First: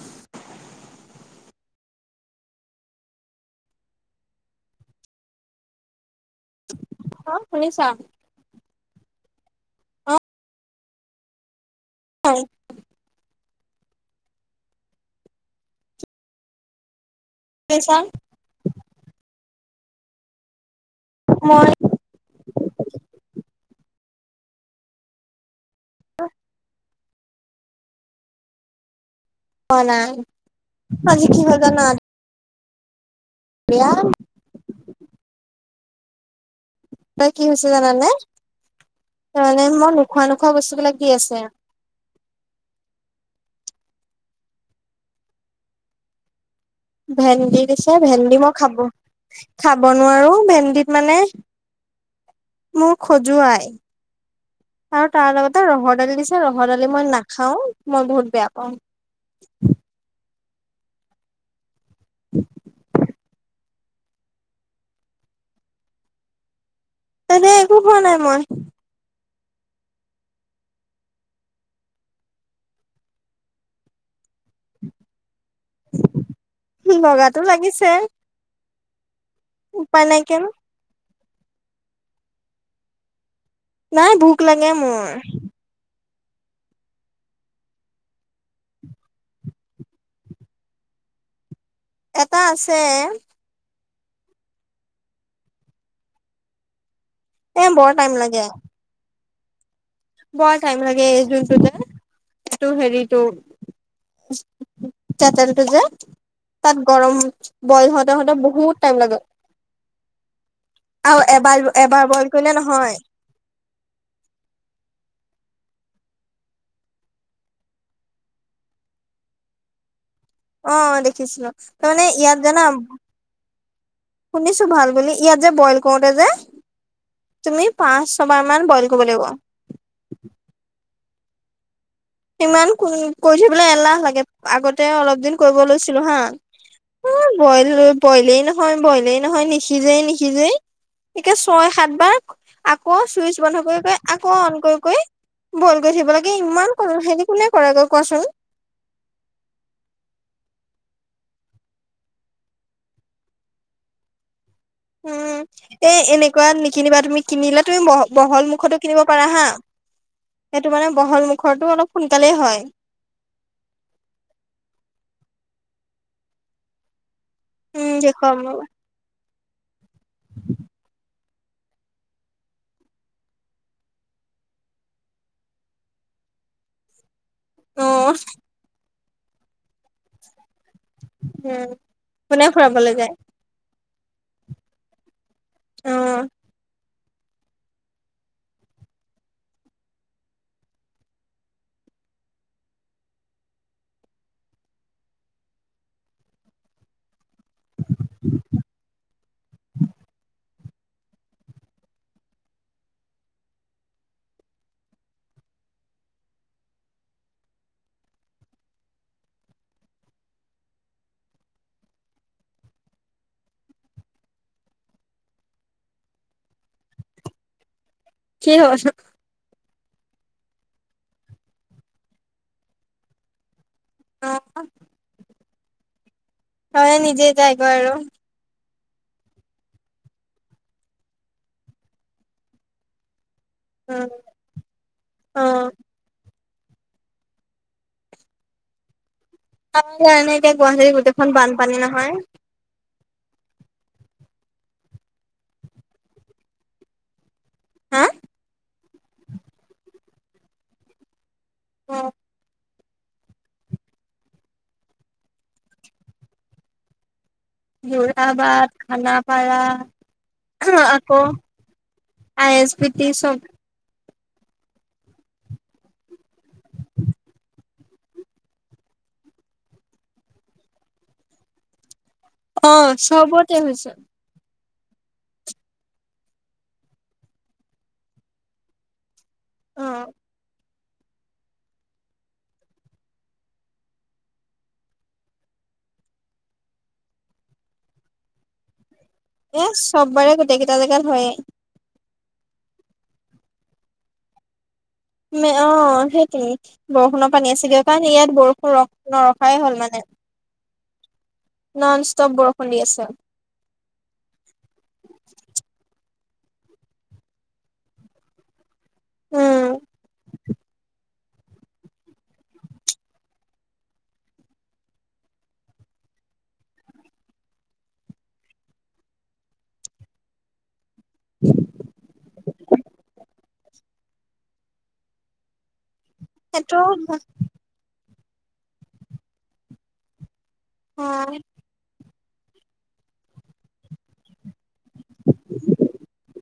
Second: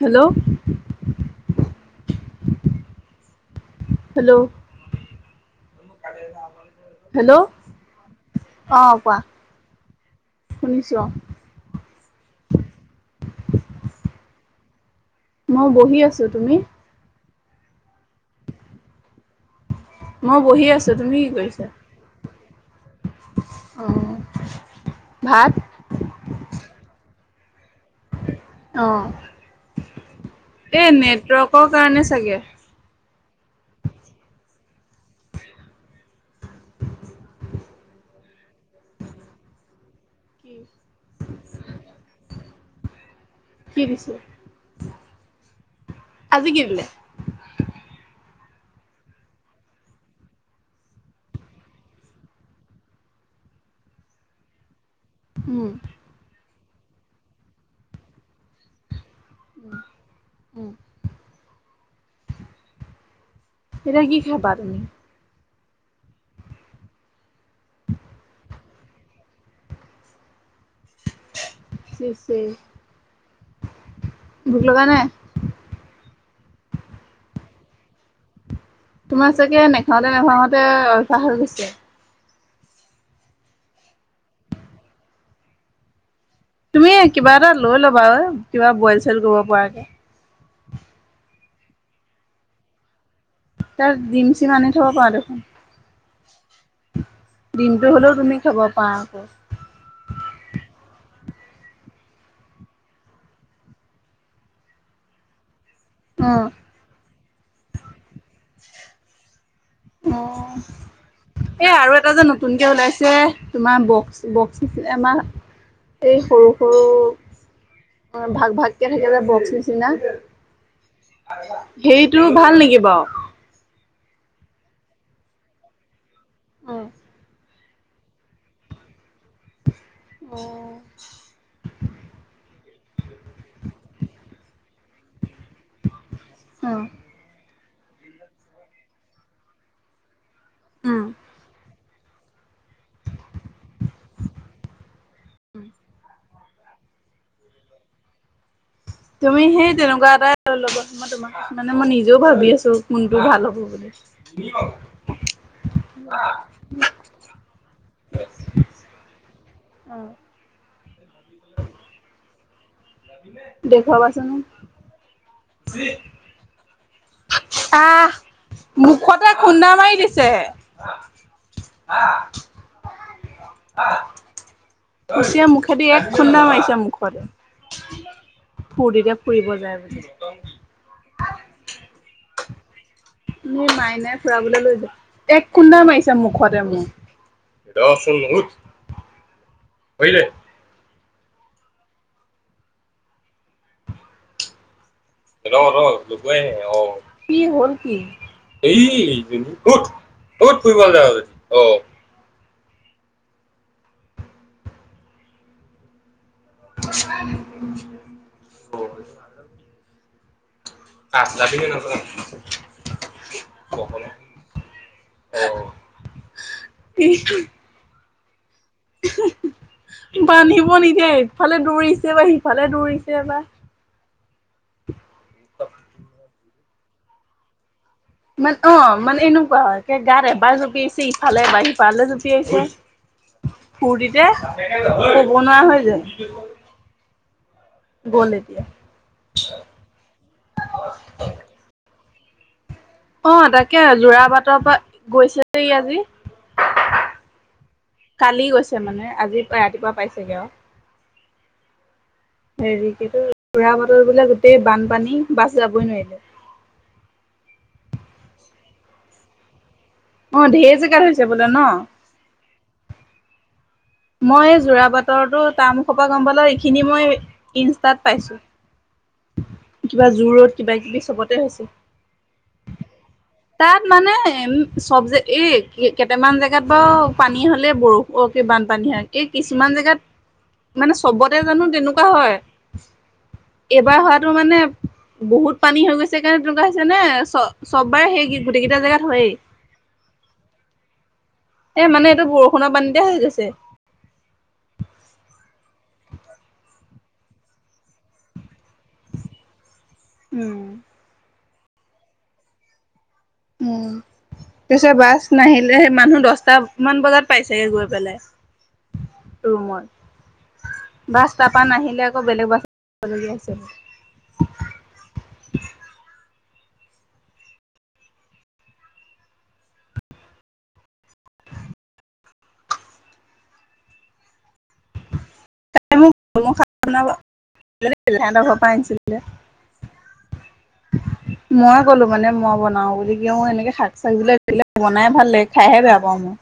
Hello hello hello অ শুনিছা অ কোৱা অ শুনিছো অ হয় মই বহি আছোঁ তুমি পি চাং মই বহি আছোঁ তুমি কি কৰিছা মই উম ভাত লো অ পোৱা নাই এ আজি কি হ'ল নেটৱৰ্কৰ কাৰণে চাগে এয়াম ত কি হৈছে জানানে তাৰমানে মই নোখোৱা কি নোখোৱা বস্তু বিলাক দি আছে কি দিছে আজি কি দিলে? ভেন্দি দিছে, ভেন্দি মই খাব খাব নোৱাৰো ভেন্দিত মানে মোক খজুৱাই আৰু তাৰ লগতে উম ৰহৰ দালি দিছে ৰহৰ দালি মই নাখাও, মই বহুত বেয়া পাওঁ। উম। [inaudible] এতিয়া কি খাবা তুমি? তেনে একো হোৱা নাই মই। চিচি ভোক লগা নাই? বগাটো লাগিছে। তোমাৰ চাগে উপায় নাইকিয়া নেখাওঁতে-নেখাওঁতে অভ্যাস হৈ গৈছে। নাই ভোক লাগে মোৰ। তুমি কিবা এটা লৈ ল'বা ঐ কিবা বইল-চইল কৰিব পৰাকে। এটা আছে। তাৰ ডিম-চিম আনি থব পাৰা দেখোন। এ ডিমটো বৰ টাইম হ'লেও তুমি লাগে খাব পাৰা আকৌ। বৰ টাইম লাগে [unintelligible] এইটো হেৰিটো [inaudible] উম। তাত গৰম বইল হওতে-হওতে বহুত টাইম লাগে। অঁ, আৰু এবাৰ এ আৰু এবাৰ এটা যে বইল কৰিলে নতুনকে নহয় ওলাইছে। তোমাৰ বক্স-বক্স নিচে আমাৰ এই সৰু-সৰু ভাগ-ভাগকে থাকে যে বক্স নিচিনা। অঁ, দেখিছিলো তাৰমানে সেইটো ইয়াত ভাল জানা নেকি বাৰু? শুনিছো ভাল বুলি ইয়াত যে বইল কৰোতে যে উম। তুমি পাঁচ, ছবাৰ মান বইল কৰিব লাগিব। অঁ। সিমান কৈ কৰিথবলৈ এলাহ লাগে, আগতে অলপ দিন কৰিব লৈছিলো হা অ, বইল, বইলেই নহয়, বইলেই নহয় নিসিজেই নি খিজেই উম এতিয়া ছয়-সাত বাৰ আকৌ চুইচ বন্ধ কৰি-কৰি আকৌ অন কৰি-কৰি বইল কৰি থাকিব লাগে ইমান উ হেৰি কোনে কৰেগৈ কোৱাচোন? তুমি সেই তেনেকুৱা এটাই লগোৱা মই তোমাক মানে মই নিজেও ভাবি আছো কোনটো ভাল হ'ব বুলি। [inaudible] উম, এ এনেকুৱা নিকিনিবা তুমি কিনিলে তুমি ব বহল মুুখতো কিনিব পাৰা হা সেইটো মানে বহল মুখৰটো অলপ সোনকালেই হয়। দেখুৱাবা চোন। [inaudible] উম, আহ। দেখুৱাম ৰবা মুখতে খুন্দা মাৰি দিছে ঘুচিয়াই মুখেদি এক খুন্দা মাৰিছে মুখত। [inaudible] ফূৰ্তিতে ফুৰিব যায় বোলে। উম কোনে ফুৰাবলে যায়। তুমি মাইনাই ফুৰাবলৈ লৈ যা এক খুন্দাই মাৰিছা অ'। মুখতে মোৰ। ৰ চোন উঠ ধৰি দে, ৰ ৰ লগাই অ কি হ'ল কি। এই এইজনী কত কত ফুৰিব যায় আৰু অ, অ, [unintelligible] কখনো অ। [unintelligible] কি হব, বান্ধিব নিদিয়ে ইফালে দৌৰিছে এবা সিফালে দৌৰিছে এবা। অ [unintelligible] হয় নিজে যায় গৈ আৰু মানে অ মানে এনেকুৱা হয় কে গা এবাৰ জঁপিয়াইছে ইফালে এবাৰ সিফালে জঁপিয়াইছে। উম, ফূৰ্তিতে, কবনোৱা অ'। হৈ যায় গ'ল এতিয়া। তাত হে এনেকে গুৱাহাটীত গোটেইখন বানপানী নহয়। অ তাকে যোৰা বাটৰ পৰা গৈছে যে ই আজি। হা কালি গৈছে মানে আজি ৰাতিপুৱা পাইছেগে আৰু অ হেৰি কি কয় যোৰাবাটৰ বোলে গোটেই বানপানী বাছ যাবই নোৱাৰিলে। যোৰাবাট খানাপাৰা। অ ঢেৰ জেগাত আকৌ হৈছে বোলে ন। আই এছ বি টি চব। মই যোৰাবাটৰ টো টাৰ্ম মোখপা গম পালো এইখিনি মই ইনষ্টাত পাইছো। কিবা জু ৰোড কিবা কিবি চবতে হৈছে। অ', চবতে তাত হৈছে মানে উ, চব যে এই কেইটামান জেগাত বাৰু পানী হ'লে বৰষুণ অ বানপানী, পানী হয় এই কিছুমান জেগাত অ'। মানে চবতে জানো তেনেকুৱা হয়। এইবাৰ হোৱাটো মানে। বহুত পানী হৈ গৈছে কাৰণে তেনেকুৱা হৈছে নে চ চব বাৰে সেই গোটেই কেইটা জেগাত হয়েই। এ চব বাৰে গোটেই কেইটা জেগাত হয় য়েই। এ মানে এইটো বৰষুণৰ পানীতে হৈ গৈছে। অ সেইটোৱেই বৰষুণৰ পানী আছিলে কাৰণে ইয়াত বৰষুণ ৰ নৰখাই হ'ল মানে। উম নন ষ্টপ বৰষুণ দি আছে। উম তাৰপাছত বাছ নাহিলে মানুহ দছটা মান বজাত পাইছেগে গৈ পেলাই। উম, ৰুমত বাছ তাৰপা নাহিলে আকৌ বেলেগ বাছত আহিব লগিয়া হৈছে। [unintelligible] তাই মোক সেইটো সিহঁতৰ ঘৰ পৰা আনিছিলে। অ মই ক'লো মানে মই বনাওঁ বুলি কিয় মই এনেকে শাক চাক বিলাক দিলে বনাই ভাল লাগে খাইহে বেয়া পাওঁ মই।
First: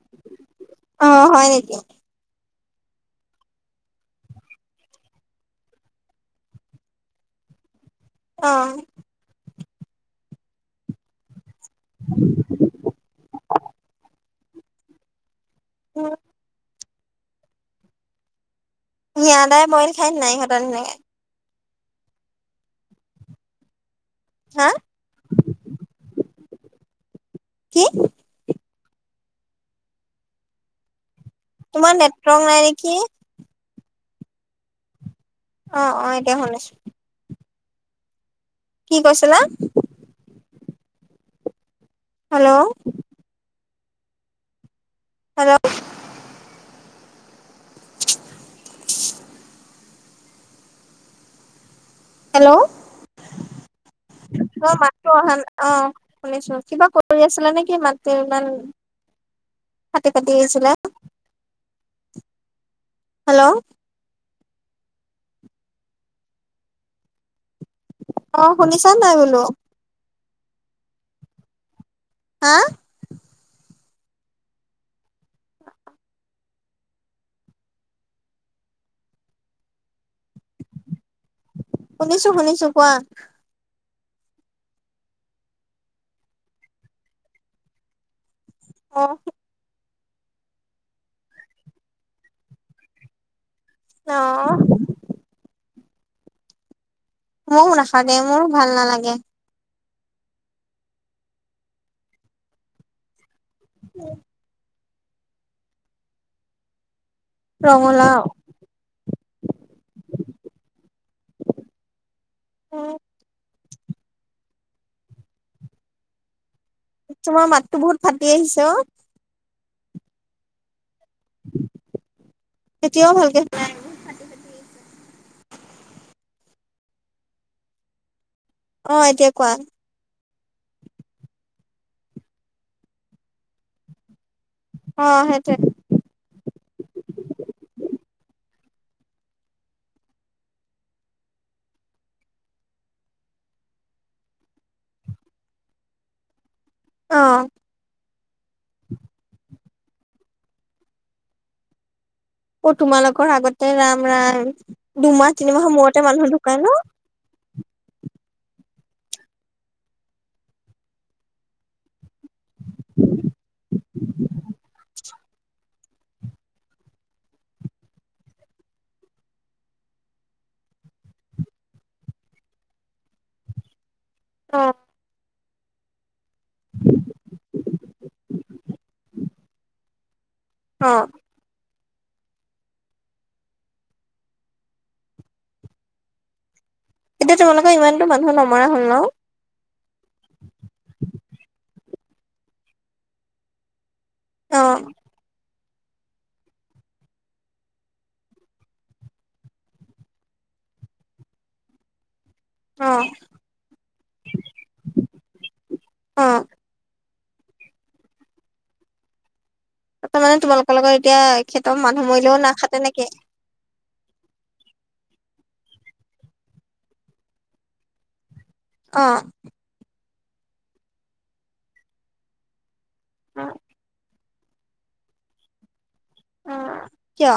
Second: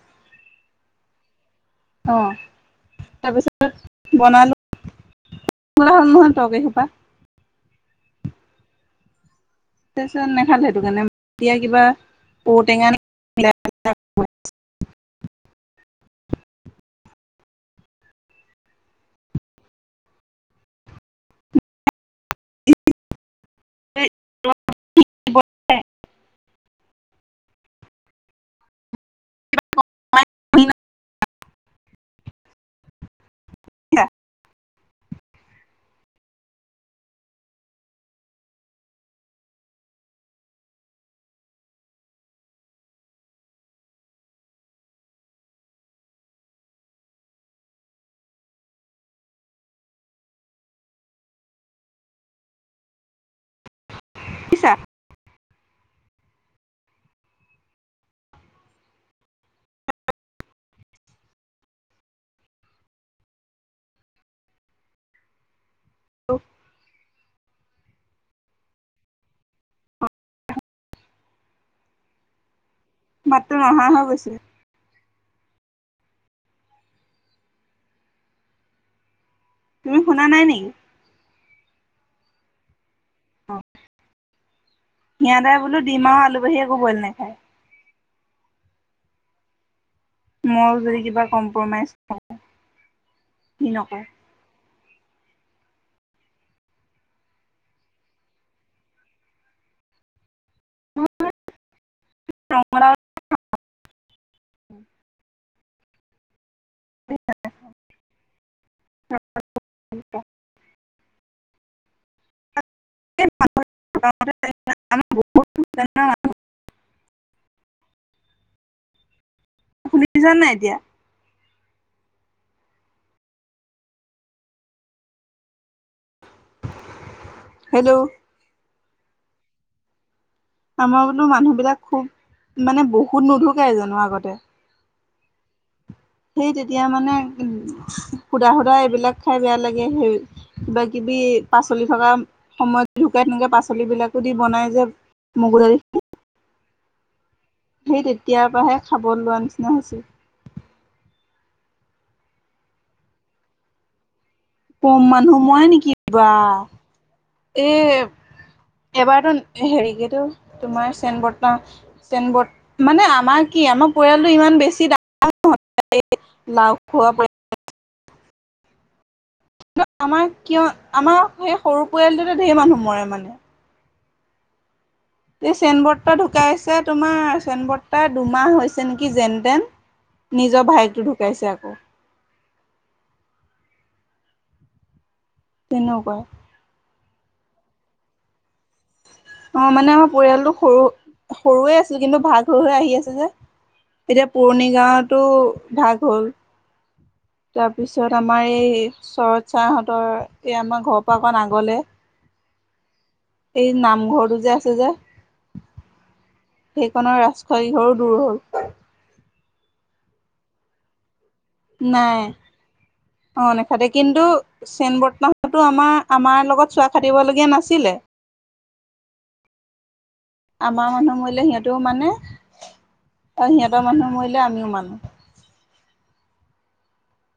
অ হয় নেকি। অ তাৰপিছত বনালো। তোলা হ'ল নহয় তৰকাৰী সোপা। অ, তাৰপিছত নাখালে সেইটো কাৰণে এতিয়া কিবা ঔটেঙা। উম। সিহঁতে বইল খাই নাই সিহঁতে ধুনীয়াকে। হা- কি? [unintelligible] তোমাৰ নেটৱৰ্ক নাই নেকি? আ। অ অ এতিয়া শুনিছোঁ। কি কৈছিলা? হেল্ল', হেল্ল', হেল্ল', অ তোমাৰ মাতটো অহা নাই অ শুনিছো কিবা কৈছিলা? ফুৰি আছিলে নেকি মাত ইমান ফাটি ফাটি আহিছিলে? হেল্ল', [unintelligible] অ শুনিছা নাই বোলো। হা, মাতটো নহা হৈ গৈছে। তুমি শুনা নাই নেকি? শুনিছোঁ শুনিছোঁ কোৱা। অ, সিহঁতে বোলো ডিমা আৰু আলুৰ বাহিৰে একো বইল নাখায়। অঁ, মই যদি কিবা কম্প্ৰমাইজ‌ নকওঁ কি নকওঁ? অ, ময়ও নাখাও মোৰো ভাল নালাগে। [unintelligible] উম। ৰঙলাউ। অ, [unintelligible] তোমাৰ মাতো বহুত ফাটি আহিছে অ। শুনিছা নাই এতিয়া। এতিয়াও ভালকে নাই হেল্ল', অ এতিয়া কোৱা। আমাৰ বোলো মানুহ বিলাক খুব মানে বহুত নুধুকে জানো আগতে- অ সেইটোৱে। সেই তেতিয়া মানে সুধা সুধা এইবিলাক খাই বেয়া লাগে সেই- কিবা কিবি পাচলি থকা সময়ত যেনুকা তেনুকা পাচলি বিলাকো দি বনাই যে- মগু দাইল। অঁ। সেই তেতিয়াৰ পৰাহে খাব লোৱাৰ নিচিনা হৈছে। অ তোমালোকৰ আগতে ৰাম ৰাম। কম দুমাহ মানুহ মৰে তিনিমাহৰ নেকি মূৰতে কিবা। মানুহ ঢুকাই ন এই এবাৰতো হেৰিকেতো তোমাৰ চেন বৰ্তা। চেন বৰ্ত মানে আমাৰ কি আমাৰ পৰিয়ালটো ইমান বেছি ডাঙ ৰ লাও খোৱাব। কি আমাৰ কিয় আমাৰ সেই সৰু পৰিয়ালটোতে ধেৰ মানুহ মৰে মানে। অঁ। এই চেন বৰ্তা ঢুকাইছে তোমাৰ চেন বৰ্তাৰ দুমাহ হৈছে নেকি যেন তেন। নিজৰ অ ভাইকটো ঢুকাইছে আকৌ। তেনেকুৱা। এতিয়া তোমালোকৰ ইমানতো মানুহ ন মৰা হ'ল ন? অঁ, মানে আমাৰ পৰিয়ালটো সৰু সৰুৱে আছিল কিন্তু ভাগ হৈ হৈ আহি আছে যে। এতিয়া অ পুৰণি গাঁৱতো ভাগ হ'ল। তাৰপিছত আমাৰ এই চৰৎ চাৰহঁতৰ এই আমাৰ ঘৰৰ পৰা অকণ আগলৈ। অঁ। এই নামঘৰটো যে, আছে যে। অ সেইখনৰ ৰাস্তা ইঘৰো দূৰ হল। ত মানে তোমালোকৰ লগত এতিয়া খেতৰ মানুহ মৰিলেও নাখাতে নেকি? অঁ নাখতে কিন্তু চেন বৰ্তাহততো আমাৰ আমাৰ লগত চোৱা খাটিবলগীয়া নাছিলে। [unintelligible] অঁ। আমাৰ মানুহ মৰিলে সিহঁতেও মানে। আৰু সিহঁতৰ মানুহে মৰিলে আমিও মানো। অঁ, কিয়?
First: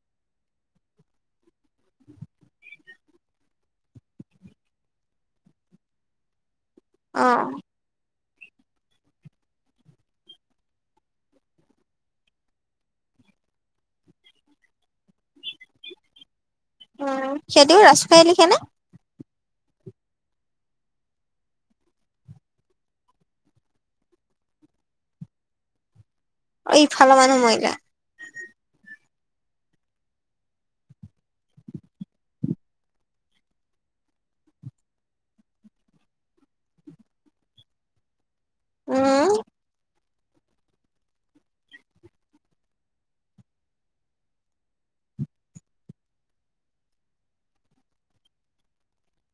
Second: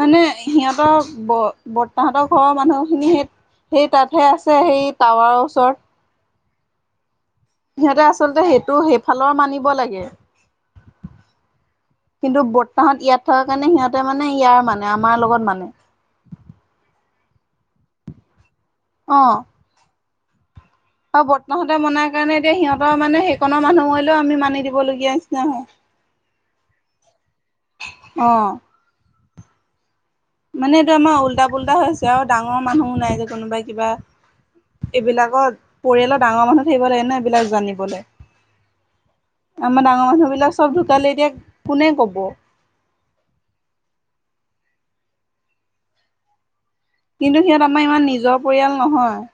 মানে সিহঁতৰ ব বৰ্তাহতৰ ঘৰৰ মানুহখিনি সেই, সেই তাতহে আছে সি টাৱাৰৰ ওচৰত। অঁ। সিহঁতে আচলতে সেইটো সেইফালৰ মানিব লাগে। কিন্তু বৰ্তাহত ইয়াত থকাৰ কাৰণে সিহঁতে মানে ইয়াৰ মানে আমাৰ লগত মানে। উম, সিহতিও ৰাজখোৱাই লিখেনে? অঁ। আৰু বৰ্তাহতে মনাৰ কাৰণে এতিয়া সিহঁতৰ মানে সেইকনৰ মানুহ মৰিলেও আমি মানি দিবলগীয়া নিচিনা হয়। [unintelligible] অ ইফালৰ মানুহ মৰিলে। অঁ। মানে এইটো আমাৰ উল্টা পুল্টা হৈ আছে আৰু ডাঙৰ মানুহো নাই যে কোনোবাই কিবা এইবিলাকত পৰিয়ালৰ ডাঙৰ মানুহ থাকিব লাগে ন এইবিলাক জানিবলে। উম আমাৰ ডাঙৰ মানুহ বিলাক চব ঢুকালে এতিয়া কোনে কব। কিন্তু সিহঁত আমাৰ ইমান নিজৰ পৰিয়াল নহয়।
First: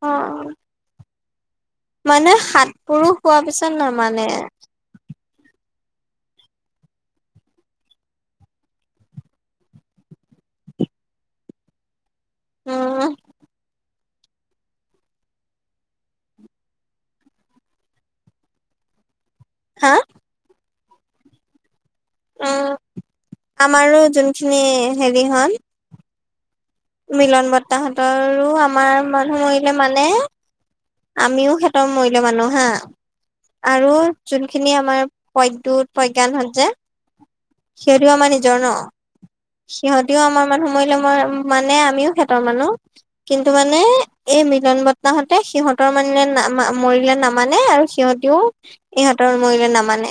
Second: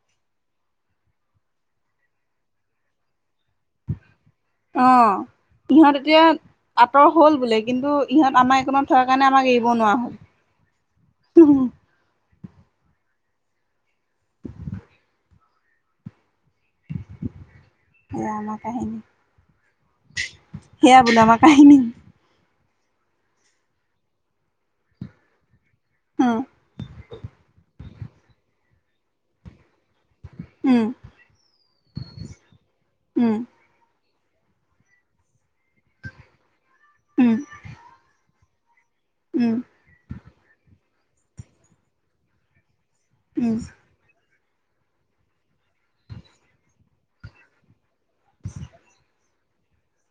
অঁ। মানে সাতপুৰুস হোৱাৰ পিছত নামানে। অঁ, সিহঁত এতিয়া, আঁতৰ হল বোলে কিন্তু ইহঁত আমাৰ এইকনত থকাৰ কাৰণে আমাক এৰিব নোৱাৰা হ'ল। ওম উম এয়া আমাৰ কাহিনী। হা? সেয়া, বোলে আমাৰ কাহিনী। ওম আমাৰো যোনখিনি হেৰি হল। ওম। মিলন বৰতা হতৰো আমাৰ মানুহ মৰিলে মানে। উম আমিও সেতৰ মৰিল মানো হা। উম আৰু যোনখিনি আমাৰ প্ৰদ্যুত প্ৰজ্ঞানহঁত যে। উম সিঁহতিও আমাৰ নিজৰ ন। উম। সিহঁতিও আমাৰ মানুহ মৰিলে মই মানে আমিও সেহঁতৰ মানুহ কিন্তু উম মানে এই মিলন বৰটাহঁতে সিহঁতৰ মানে না মা মৰিলে নামানে আৰু সিহঁতিও ইহঁত ত মৰিলে নামানে,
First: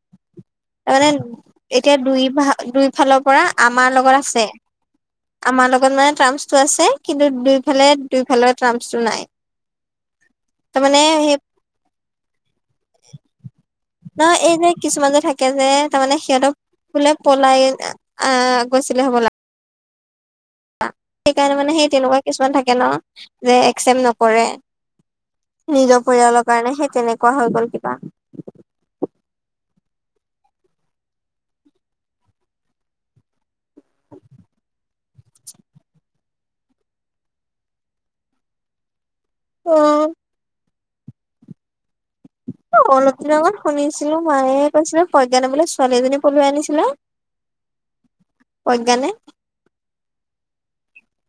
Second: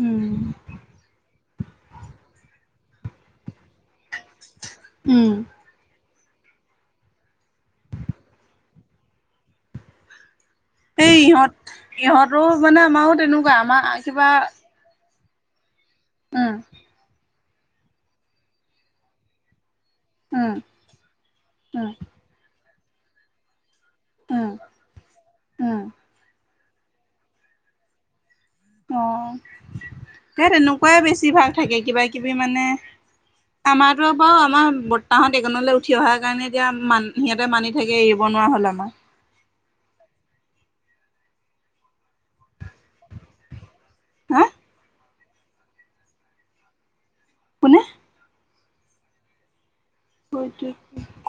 উম তাৰ মানে এতিয়া দুই ভা দুই ফালৰ পৰা আমাৰ লগত আছে। উম। আমাৰ লগত মানে, টাৰ্মচ টো আছে কিন্তু দুইফালে দুইফালৰ ট্ৰামচ টো নাই। তাৰমানে এই সেই ইহঁত ইহঁতো মানে আমাৰো তেনেকুৱা আমাৰ ন কিবা এই যে কিছুমান যে থাকে যে, তাৰমানে সিহঁতক উম বোলে পলাই আহ গৈছিলে হবলা। উম সেইকাৰণে মানে সেই উম তেনেকুৱা কিছুমান থাকে ন, যে একচেপট ন কৰে উম উম নিজৰ পৰিয়ালৰ কাৰণে, সেই তেনেকুৱা হৈ গল কিবা। অঁ ত তেনেকুৱাই বেছি ভাগ থাকে, কিবা কিবি মানে। আমাৰতো বাও আমাৰ বৰতাহঁতদিগণলৈ উঠি অহাৰ কাৰণে এতিয়া মান সিহঁতে মানি থাকে এৰিব নোৱাৰা হ'ল আমাৰ। অঁ, অঁ, অলপ দিনৰ আগত শুনিছিলো হা মায়ে কৈছিল প্ৰজ্ঞান বোলে ছোৱালী এজনী পলুৱাই আনিছিলে? কোনে? অজ্ঞানে অটো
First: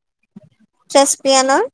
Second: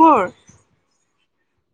কৰ? চেছপিয়ানৰ।